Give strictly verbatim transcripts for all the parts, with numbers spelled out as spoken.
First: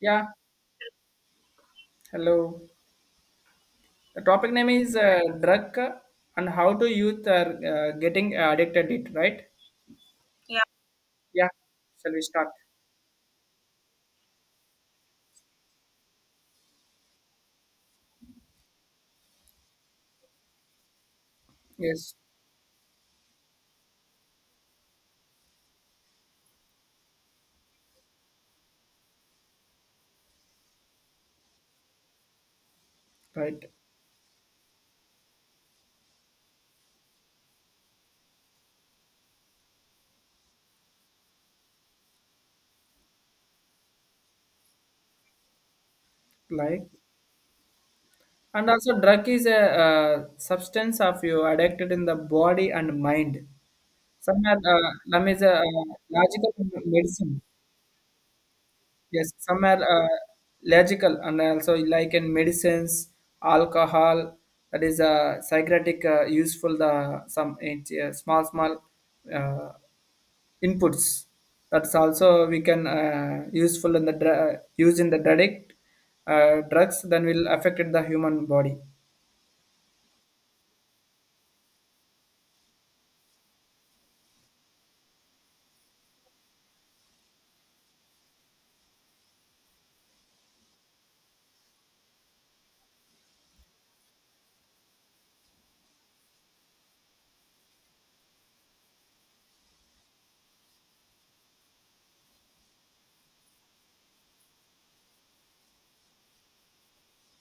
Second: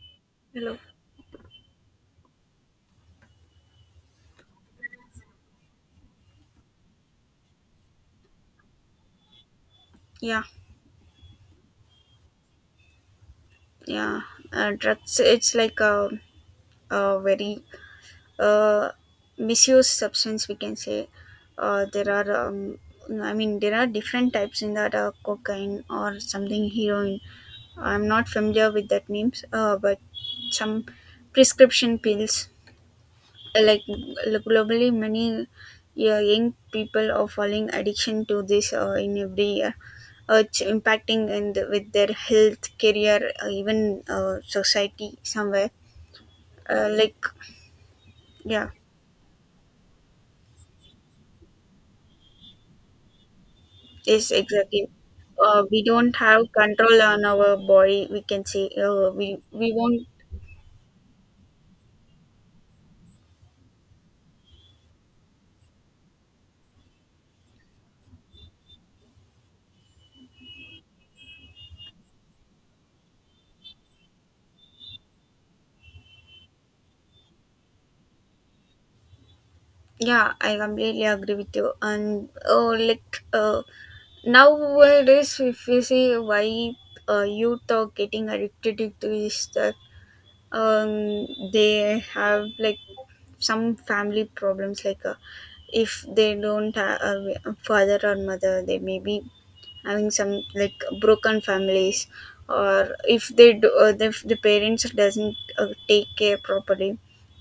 Yeah, Hello. hello. The topic name is uh, drug and how do youth are uh, getting addicted it, right? Yeah, Yeah, shall we start? yeah. Uh, drugs. It's like a, a very uh, misused substance, we can say. Uh, there Yes, are. Um, I mean, there are different types in that, uh, cocaine or something, heroin. I'm not familiar with that names. Uh, but some prescription pills. right. like like globally many, yeah, young people are falling addiction to this uh, in every year. Uh, it's impacting and with their health, career, uh, even uh, society somewhere. Like uh, like and yeah. also drug is a uh, substance of you addicted in the body and mind. Yes, Somewhere exactly. uh, lum is a uh, uh, We don't have logical control on medicine. our body, we can say. uh, we Yes, some we are won't. uh, logical and also like in medicines, alcohol, that is a psychiatric uh, useful the some uh, small small uh, inputs. That's also we can uh, useful in the dr- use in the direct uh, drugs. Then will affect the human body. Yeah, I completely agree with you. And oh, like, uh, nowadays if you see, why uh, youth are getting addicted to this stuff? Um they have like some family problems, like, uh, if they don't have a father or mother, they may be having some like broken families, or if they do, uh, if the parents doesn't uh, take care properly,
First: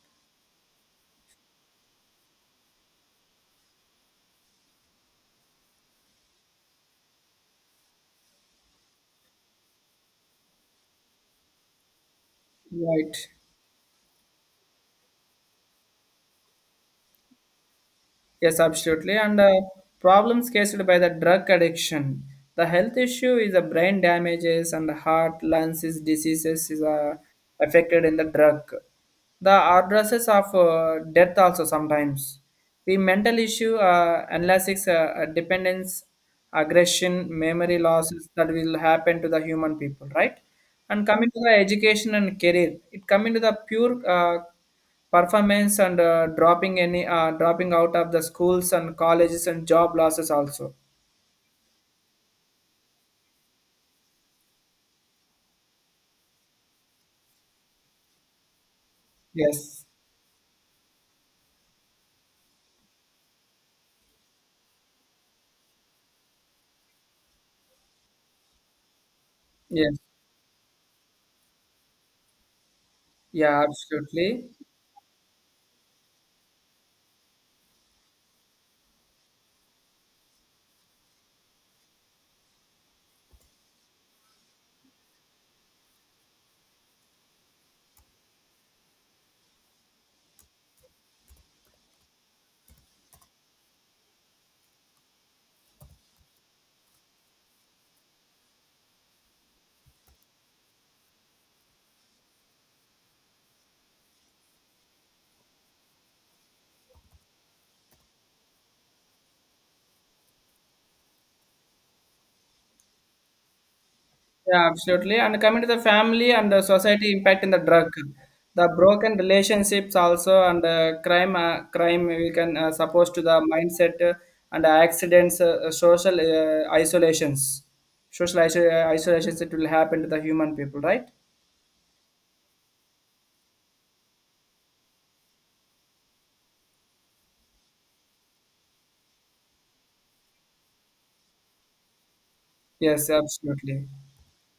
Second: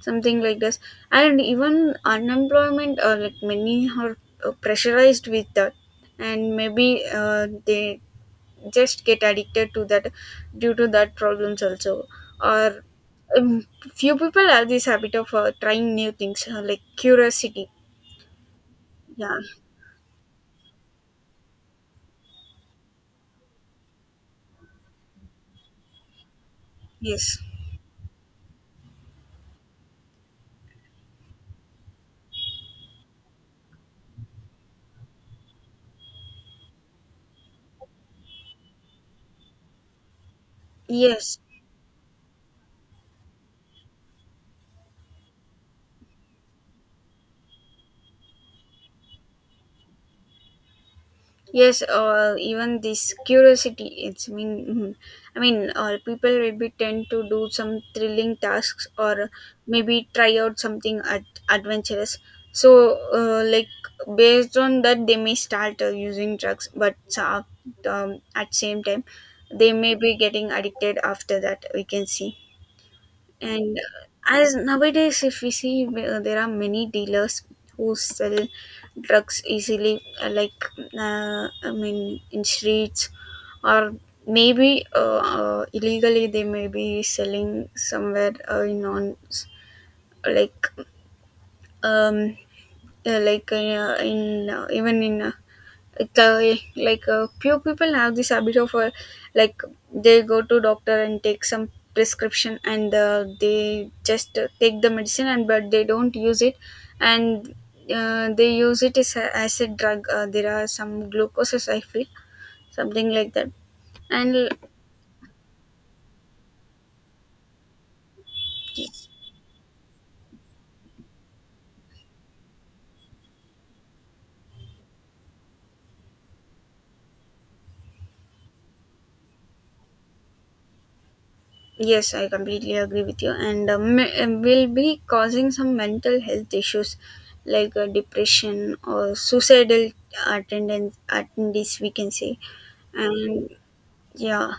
something like this. And even unemployment, or like many are uh, pressurized with that, and maybe uh, they just get addicted to that due to that problems also. Or Right. um, few people have this habit of uh, trying new things, uh, like curiosity. Yes, absolutely. And Yeah. uh, problems caused by the drug addiction. The health issue is the brain damages and the heart, lungs is diseases is uh, Yes. affected in the drug. The addresses of uh, death also sometimes. The mental issue, uh, analysis, uh, uh, dependence, aggression, memory losses that will happen to the human people, right? And coming to Yes. the education and career, it coming to the pure uh, performance and uh, dropping any uh, dropping out of the schools and colleges and job losses also. Yes, or even this curiosity, it's mean, mhm. I mean, or people maybe tend to do some thrilling tasks, or Yes, maybe try out something ad- adventurous. So, uh, like based on that, they may start uh, using drugs. But uh, um, at same time, they may yes, be getting addicted after that, we can see. yeah, And uh, absolutely. as nowadays if we see, uh, there are many dealers who sell drugs easily, uh, like uh, I mean, in streets, or maybe uh, uh, illegally they may be selling somewhere, uh, in on like um uh, like uh, in uh, even in uh, the like uh, few people have this habit of, uh, like they go to doctor and take some prescription, and uh, they just uh, take the medicine and but they don't use it, and uh, they use it as a, as a drug. Uh, there are some glucoses I feel, something like that. and l- Yeah, absolutely, and coming to the family and the society impact in the drug, the broken relationships also, and uh, crime, uh, crime we can uh, suppose to the mindset, uh, and accidents, uh, uh, social uh, isolations, social iso- uh, isolations that will happen to the human people, right? yes, I completely agree with you. And uh, me- uh, will be causing some mental health issues, like, uh, depression or suicidal attendance, attendees we can say. Yes, And absolutely. yeah.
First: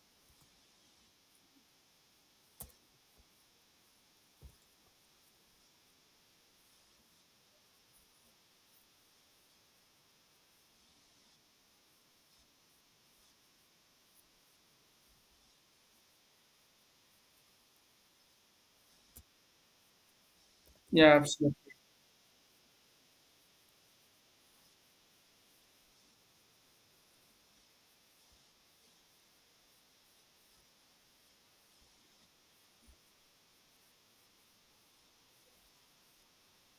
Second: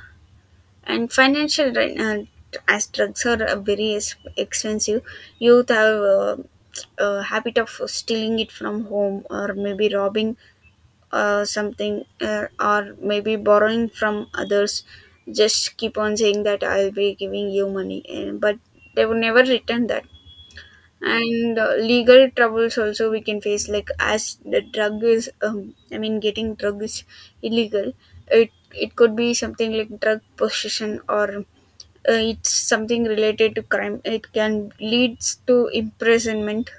And financial right now, as drugs are uh, very ex- expensive. Youth have uh, a habit of stealing it from home, or maybe robbing uh, something, uh, or maybe borrowing from others, just keep on saying that I'll be giving you money and, but they would never return that. Yeah, absolutely. And uh, legal troubles also we can face, like, as the drug is, um, I mean, getting drug is illegal. It it could be something like drug possession, or uh, it's something related to crime, it can leads to imprisonment.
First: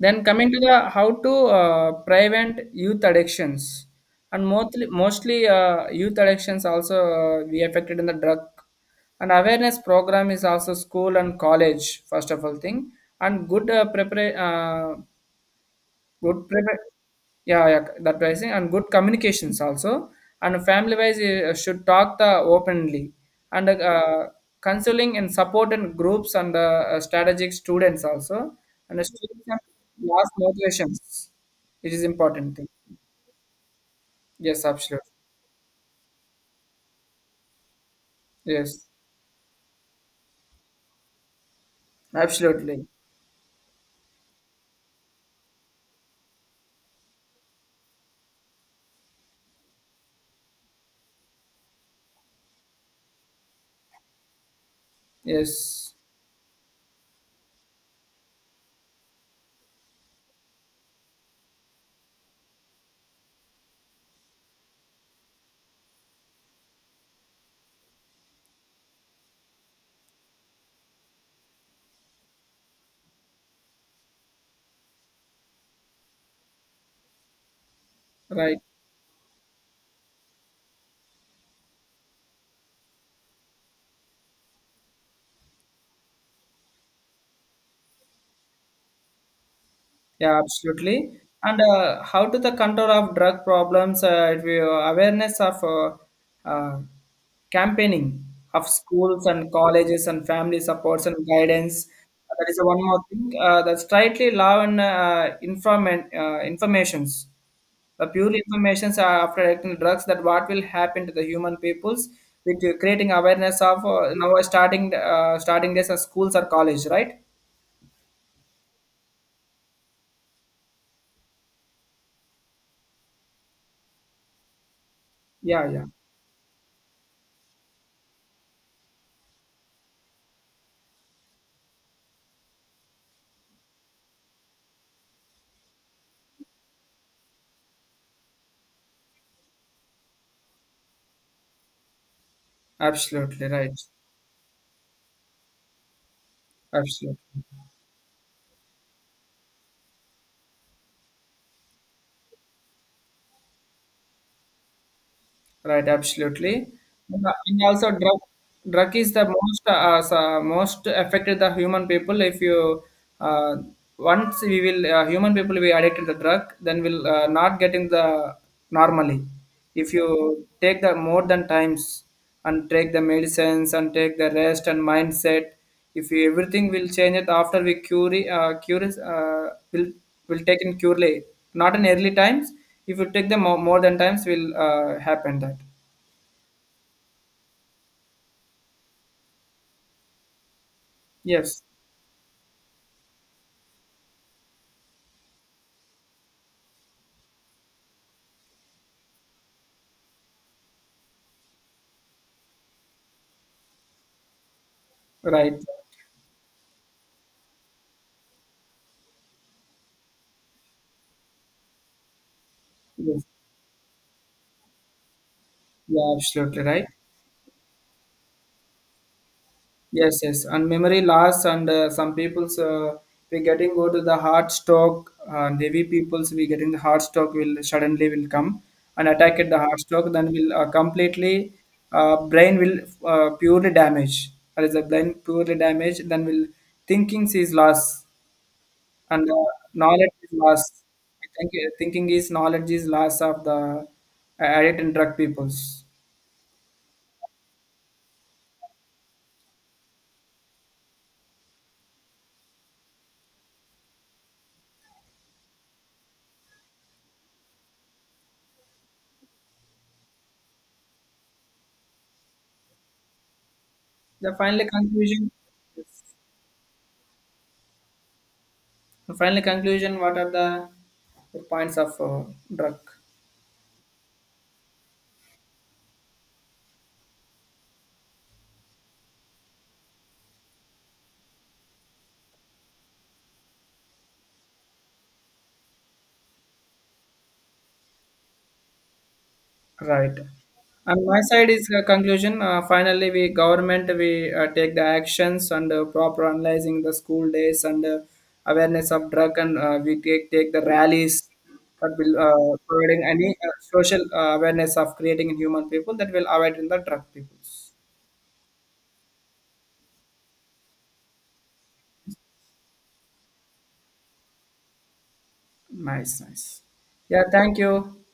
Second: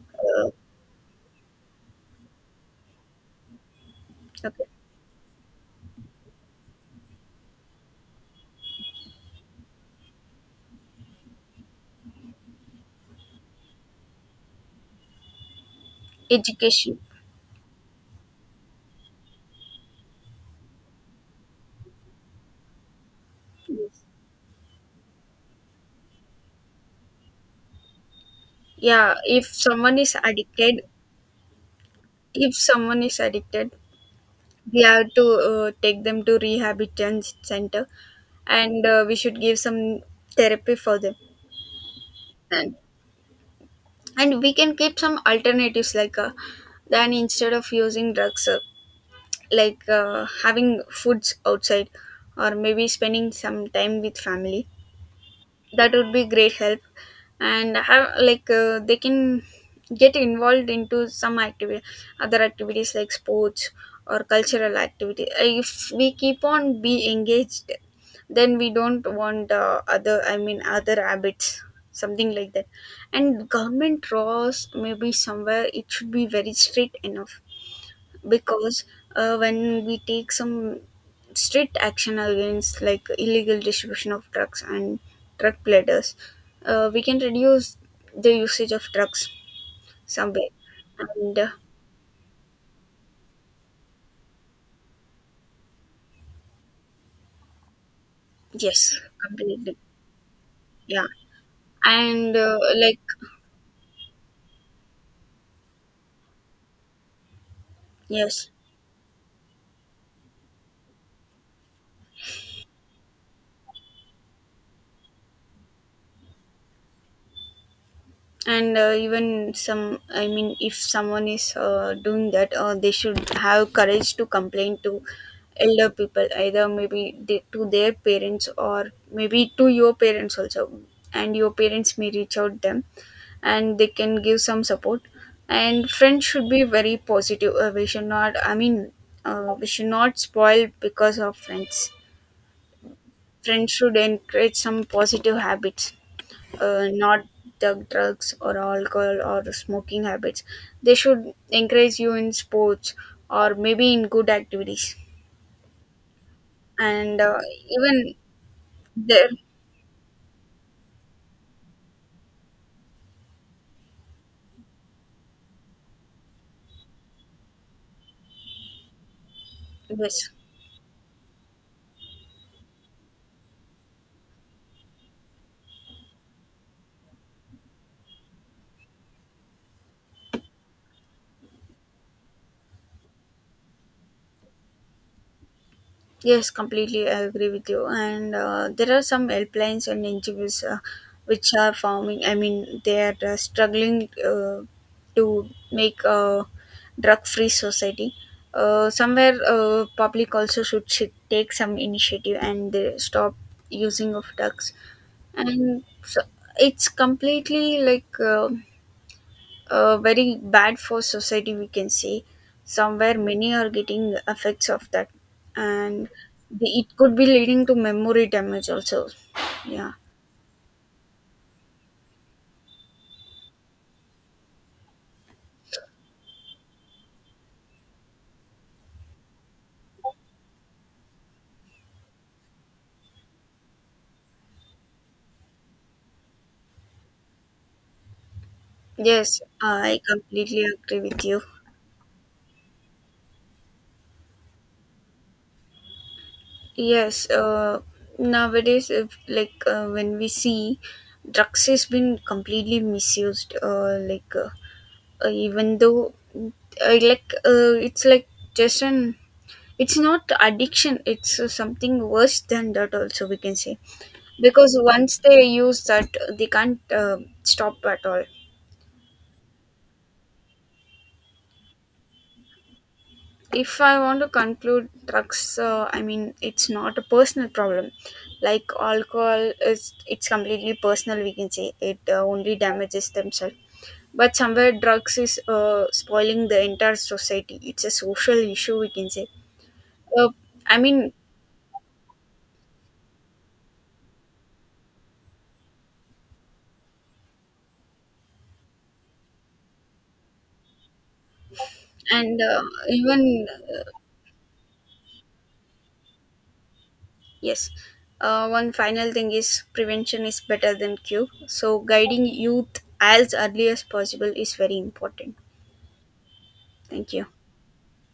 Then coming uh, to the how to uh, prevent youth addictions, and okay. mostly mostly uh, youth addictions also uh, be affected in the drug, and awareness program is also school and college first of all thing, and good uh, prepara- uh, good prepare. Education. Yeah, yeah, the pricing and good communications also. And family wise uh, should talk the openly and uh, counseling and support and groups and uh, uh, strategic students also and Yeah, students if and someone is last addicted, motivations. It is important if thing. someone is addicted, Yes, we absolutely. have to uh, take them to rehabilitation center, and Yes, uh, we should give some therapy for them. absolutely. And we can keep some alternatives, like, uh, then instead of using drugs, uh, like uh, having foods outside, or maybe spending some time with family. That Yes, would be great help. And have like, uh, they can get involved into some activity, other activities like sports or cultural activity. If we keep on be engaged, then we don't want uh, other, I mean, other habits, something like that. And government laws, maybe somewhere it should be very strict enough, right. because uh, when we take some strict action against, like, illegal distribution of drugs and drug peddlers, uh, we can reduce the usage of drugs Yeah, somewhere. absolutely. And uh, And uh, how to the control of drug problems? Uh, if you, awareness of uh, uh, campaigning of yes, schools and completely. colleges and family supports Yeah. and guidance. Uh, And That is uh, one more like, thing. Uh, the strictly law and uh, information uh, informations. The pure yes, informations are after taking drugs that what will happen to the human peoples with uh, creating awareness of uh, now starting uh, starting this as schools or college, right? and uh, even some, I mean, if someone is uh, doing that, uh, they should have courage to complain to Yeah, yeah, elder people, either maybe they, to their parents, or maybe to your parents also, and your parents may reach out them, and they can give some support. And friends should be very positive. Uh, we should not, I mean, uh, we should not spoil because of friends. absolutely Friends right, should encourage some positive habits, uh, not absolutely. the drugs or alcohol or smoking habits. They should encourage you in sports, or maybe in good activities. Right, absolutely. And And uh, uh, and also even drug drug is the there, most uh, s- uh, most affected the human people. If you uh, once we will uh, human people will be addicted to the drug, then we'll uh, not getting the normally. If yes. you take the more than times and take the medicines and take the rest and mindset, if you, everything will change it after we cure uh, cure is, uh, will will take in curely not in early times if you take them more, more than times, will uh, happen that. Yes, completely I agree with you. And uh, there are some helplines and N G Os uh, which Yes, are forming. I mean, they are uh, struggling uh, to make a drug-free society. Uh, somewhere, uh, public also should, should take some initiative and they stop using of drugs. right. And so it's completely like, uh, uh, very bad for society, we can say. Somewhere Yes, many are getting effects of that. And yeah, absolutely the, right. it could be leading to memory damage also. Yeah. Yes, yes, and memory loss, and uh, some people's uh, we getting go to the heart stroke, uh, and heavy people's we getting the heart stroke will suddenly will come and attack at the heart stroke, then will uh, completely uh, brain will uh, purely damage. That is the brain purely damaged, then will thinking is lost Yes, and uh, I knowledge is loss. completely agree with I you. think uh, thinking is knowledge is loss of the uh, addict and drug peoples. Yes, uh, nowadays if, like uh, when we see drugs has been completely misused, uh, like uh, uh, even though I like, uh, it's like just an, it's not addiction, it's uh, something worse than that also, we can say, The final because once conclusion, they use that, they can't uh, stop at all. the final conclusion, what are the points of uh, drug? If I want to conclude, drugs, uh, I mean, it's not a personal problem. Like alcohol is, it's completely personal, we can say it uh, only damages themselves. But somewhere, drugs is uh, spoiling the entire society, it's a social issue, we can say. Right. Uh, I mean And my side is a conclusion. Uh, finally, we government we uh, take the actions and uh, proper analyzing the school days and uh, awareness of drug and uh, we take take the rallies that will and uh, uh, providing any even uh, social uh, awareness of creating in human people that will avoid in the drug peoples. Yes. Uh, one final thing is, prevention is better than cure. So guiding youth as early as possible is very important. Nice, nice. Thank Yeah, you. thank you.